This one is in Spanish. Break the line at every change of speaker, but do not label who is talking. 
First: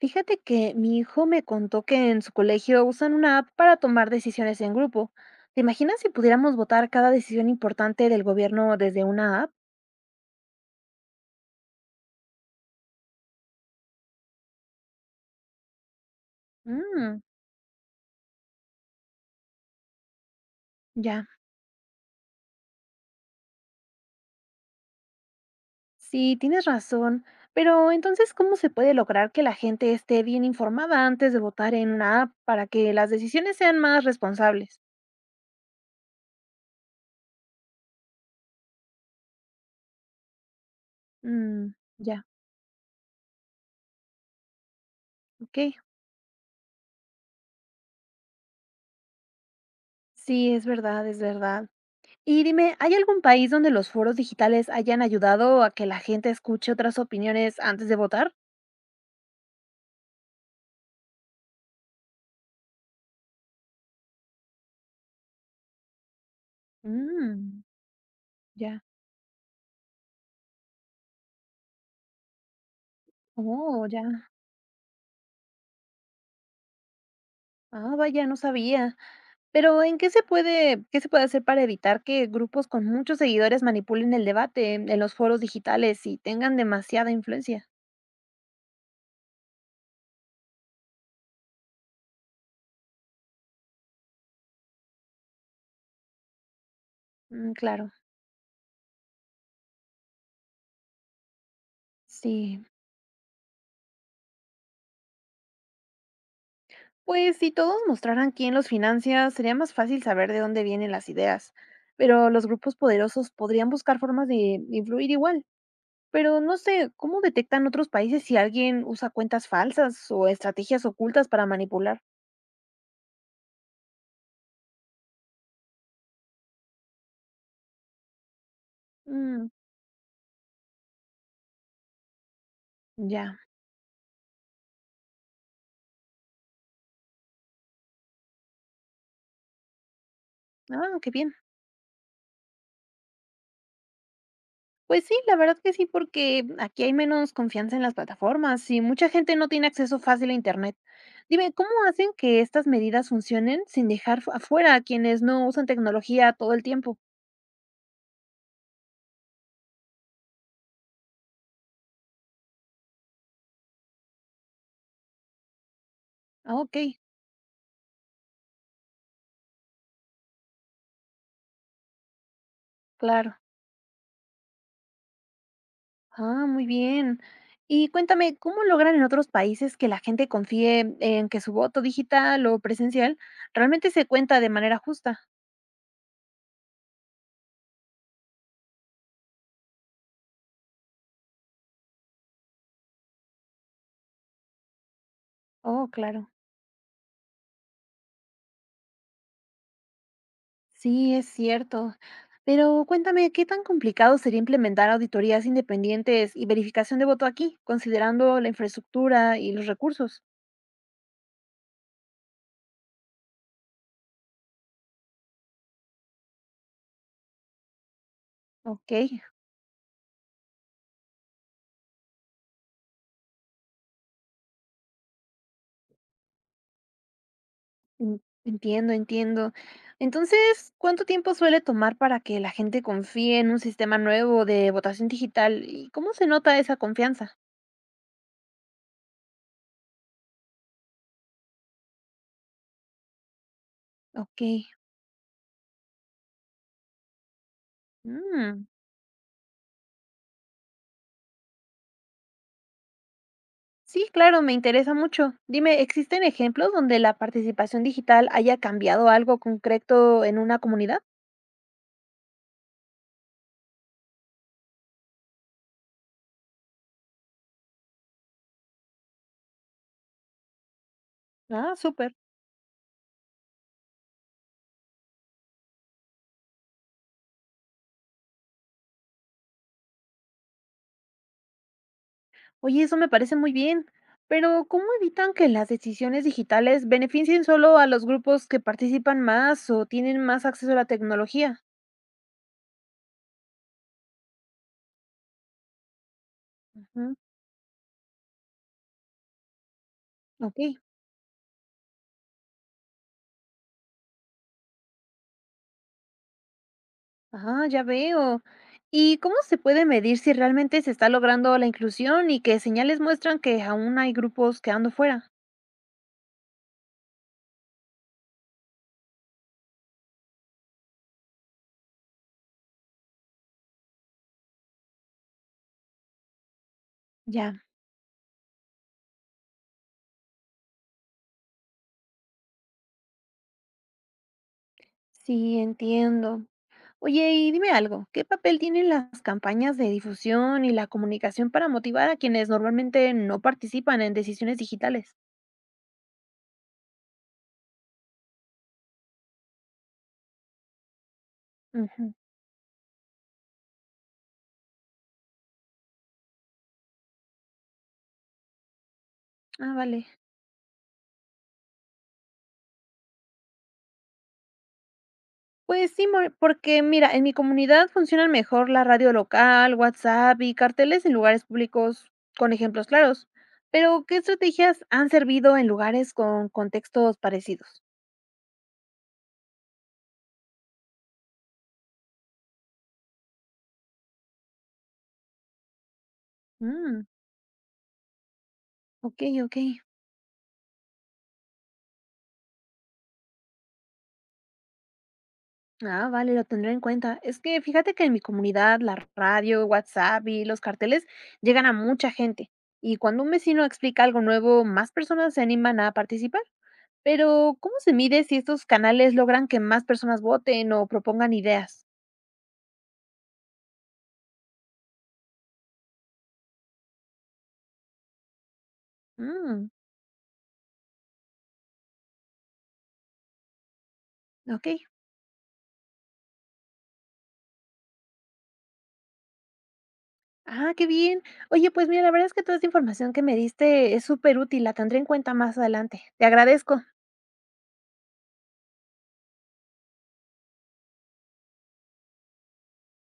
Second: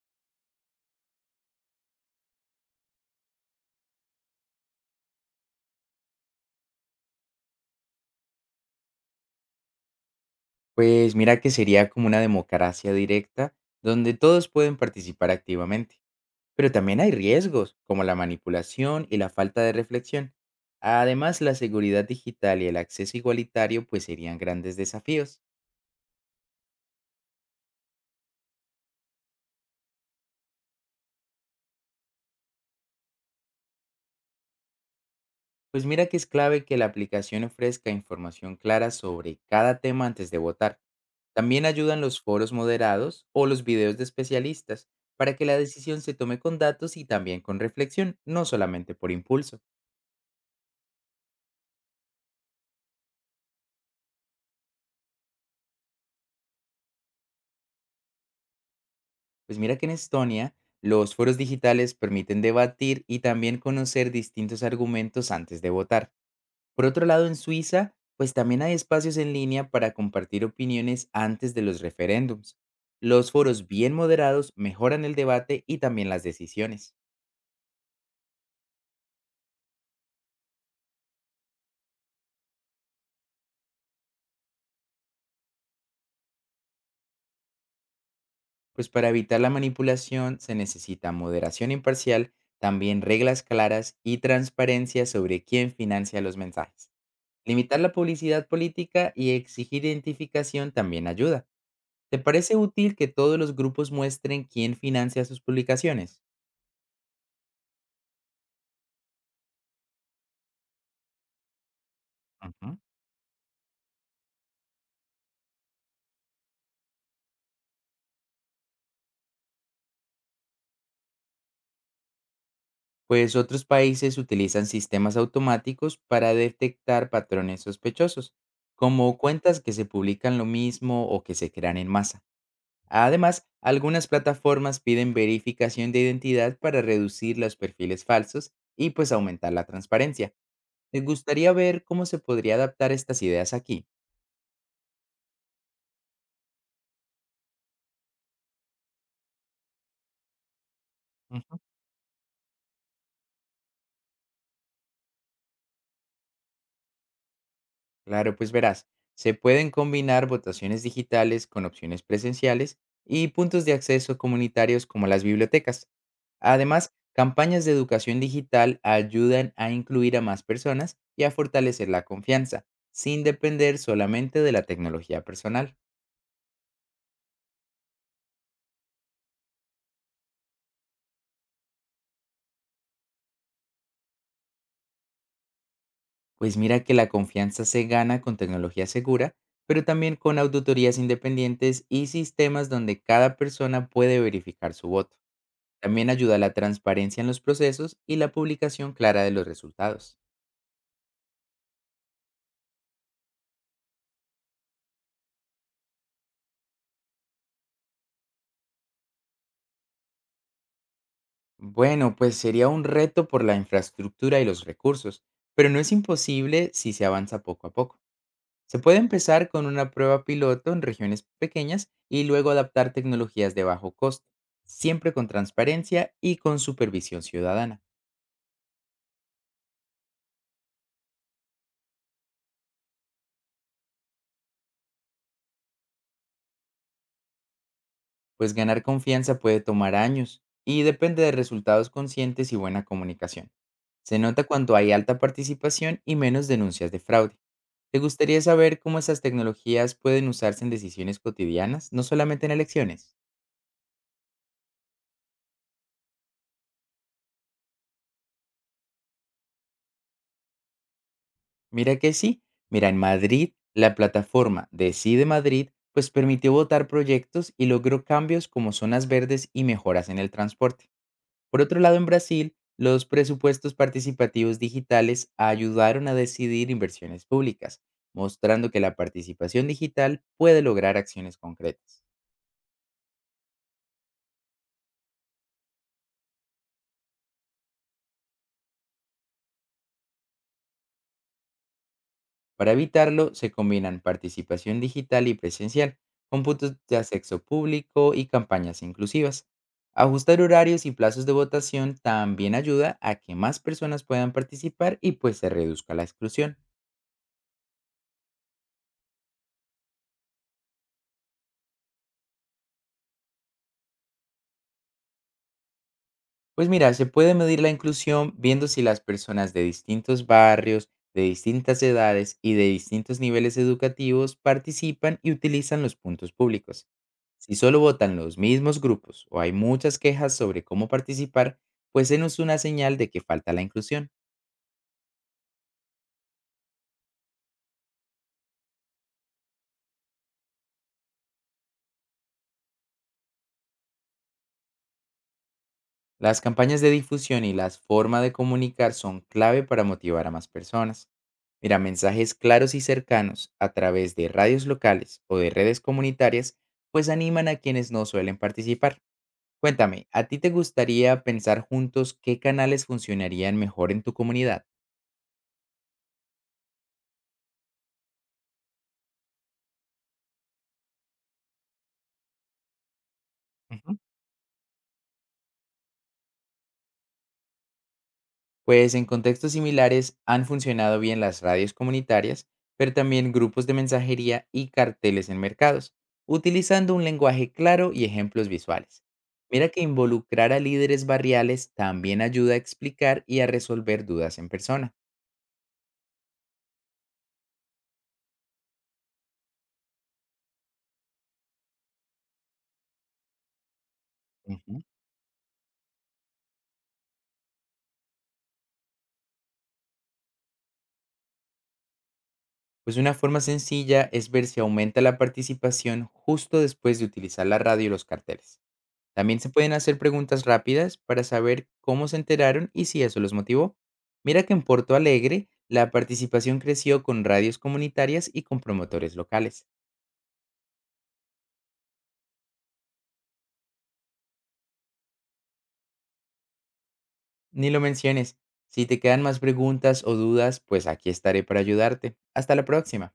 Fíjate que mi hijo me contó que en su colegio usan una app para tomar decisiones en grupo. ¿Te imaginas si pudiéramos votar cada decisión importante del gobierno desde una app?
Pues mira que sería como una democracia directa donde todos pueden participar activamente, pero también hay
Mm,
riesgos como la manipulación y la falta de reflexión.
ya,
Además, la seguridad digital y el acceso igualitario pues serían grandes desafíos.
sí, tienes razón. Pero entonces, ¿cómo se puede lograr que la gente esté bien informada antes de votar en una app para que las decisiones sean más responsables?
Pues mira que es clave que la aplicación ofrezca información clara sobre cada tema antes de votar. También
Mm,
ayudan los
ya,
foros moderados o los videos de especialistas para que la
ok.
decisión se tome con datos y también con reflexión, no solamente por impulso.
Sí, es verdad, es verdad. Y dime, ¿hay algún país donde los foros digitales hayan ayudado a que la gente escuche otras opiniones antes de votar?
Pues mira que en Estonia los foros digitales permiten debatir y también conocer distintos argumentos antes de votar. Por otro lado, en
Mm,
Suiza, pues también hay
ya.
espacios en línea para compartir opiniones antes de los referéndums. Los foros
Oh,
bien
ya.
moderados mejoran el debate y también las decisiones.
Ah, vaya, no sabía. Pero, ¿en qué se puede hacer para evitar que grupos con muchos seguidores manipulen el debate en los foros digitales y tengan demasiada influencia?
Pues para evitar la manipulación se necesita moderación imparcial, también reglas claras y transparencia sobre quién financia los mensajes.
Mm,
Limitar
claro,
la publicidad política y exigir identificación también ayuda. ¿Te parece
sí.
útil que todos los grupos muestren quién financia sus publicaciones?
Pues si todos mostraran quién los financia, sería más fácil saber de dónde vienen las ideas. Pero los grupos
Ujú.
poderosos podrían buscar formas de influir igual. Pero no sé, ¿cómo detectan otros países si alguien usa cuentas falsas o estrategias ocultas para manipular?
Pues otros países utilizan sistemas automáticos para detectar patrones sospechosos, como
Mm,
cuentas que se publican lo mismo o que se crean en masa.
ya.
Además, algunas plataformas piden verificación de identidad para reducir los perfiles falsos y pues aumentar la transparencia.
Ah,
Me
qué bien.
gustaría ver cómo se podría adaptar estas ideas aquí.
Pues sí, la verdad que sí, porque aquí hay menos confianza en las plataformas y mucha gente no tiene acceso fácil a Internet. Dime, ¿cómo hacen que estas medidas funcionen sin dejar afuera a quienes no usan tecnología todo el tiempo?
Claro, pues verás, se pueden combinar votaciones digitales con opciones presenciales y puntos de acceso comunitarios como las bibliotecas.
Ah, ok,
Además, campañas de educación digital ayudan a incluir a más personas y a fortalecer la confianza, sin
claro.
depender solamente de la tecnología personal.
Ah, muy bien. Y cuéntame, ¿cómo logran en otros países que la gente confíe en que su voto digital o presencial realmente se cuenta de manera justa?
Pues mira que la confianza se gana con tecnología segura, pero también con auditorías independientes y sistemas donde cada persona puede verificar su voto.
Oh,
También
claro.
ayuda la transparencia en los procesos y la publicación clara de los resultados.
Sí, es cierto. Pero cuéntame, ¿qué tan complicado sería implementar auditorías independientes y verificación de voto aquí, considerando la infraestructura y los recursos?
Bueno, pues sería un reto por la infraestructura y los recursos, pero no es imposible si se avanza poco a poco. Se
Ok,
puede empezar con una prueba piloto en regiones pequeñas y luego adaptar tecnologías de bajo costo, siempre con transparencia y con supervisión ciudadana.
entiendo, entiendo. Entonces, ¿cuánto tiempo suele tomar para que la gente confíe en un sistema nuevo de votación digital? ¿Y cómo se nota esa confianza?
Pues ganar confianza puede tomar años y depende de resultados conscientes y buena comunicación. Se
Ok.
nota cuando hay alta participación y menos denuncias de fraude. ¿Te gustaría
Mm,
saber cómo esas tecnologías pueden usarse en decisiones cotidianas, no solamente en elecciones?
sí, claro, me interesa mucho. Dime, ¿existen ejemplos donde la participación digital haya cambiado algo concreto en una comunidad?
Mira que sí. Mira, en Madrid, la plataforma Decide Madrid pues permitió votar proyectos y logró cambios como zonas verdes y mejoras en el transporte. Por
Ah,
otro lado, en
súper.
Brasil, los presupuestos participativos digitales ayudaron a decidir inversiones públicas, mostrando que la participación digital puede lograr acciones concretas.
Oye, eso me parece muy bien, pero ¿cómo evitan que las decisiones digitales beneficien solo a los grupos que participan más o tienen más acceso a la tecnología?
Para evitarlo, se combinan participación digital y presencial, cómputos de
Ujú,
acceso público y campañas inclusivas. Ajustar
ok,
horarios y plazos de votación también ayuda a que más personas puedan participar y pues se reduzca la exclusión.
ah, ya veo. ¿Y cómo se puede medir si realmente se está logrando la inclusión y qué señales muestran que aún hay grupos quedando fuera?
Pues mira, se puede medir la inclusión viendo si las personas de distintos barrios, de distintas edades y de distintos niveles educativos participan y utilizan los puntos públicos. Si
Ya,
solo votan los mismos grupos o hay muchas quejas sobre cómo participar, pues es una señal de que falta la inclusión.
sí, entiendo. Oye, y dime algo, ¿qué papel tienen las campañas de difusión y la comunicación para motivar a quienes normalmente no participan en decisiones digitales?
Las campañas de difusión y las formas de comunicar son clave para motivar a más personas. Mira,
Ujú.
mensajes claros y cercanos a través de radios locales o de redes comunitarias, pues animan a quienes no suelen participar.
Ah, vale.
Cuéntame, ¿a ti te gustaría pensar juntos qué canales funcionarían mejor en tu comunidad?
Pues sí, porque mira, en mi comunidad funcionan mejor la radio local, WhatsApp y carteles en lugares públicos con ejemplos claros. Pero, ¿qué estrategias han servido en lugares con contextos parecidos?
Pues en contextos similares han funcionado bien las radios comunitarias, pero también grupos de mensajería y carteles en mercados, utilizando un
Mm,
lenguaje claro y ejemplos visuales.
ok, ok.
Mira que involucrar a líderes barriales también ayuda a explicar y a resolver dudas en persona.
Ah, vale, lo tendré en cuenta. Es que fíjate que en mi comunidad la radio, WhatsApp y los carteles llegan a mucha gente. Y cuando un vecino explica algo nuevo,
Ujú.
más personas se animan a participar. Pero, ¿cómo se mide si estos canales logran que más personas voten o propongan ideas?
Pues una forma sencilla es ver si aumenta la participación justo después de utilizar la radio y los carteles. También se
Mm,
pueden hacer preguntas rápidas para saber cómo se enteraron y si eso los motivó. Mira que en
ok.
Porto Alegre la participación creció con radios comunitarias y con promotores locales.
Ah, qué bien. Oye, pues mira, la verdad es que toda esta información que me diste es súper útil, la tendré en cuenta más adelante. Te agradezco.
Ni lo menciones. Si te quedan más preguntas o dudas, pues aquí estaré para ayudarte. Hasta la próxima.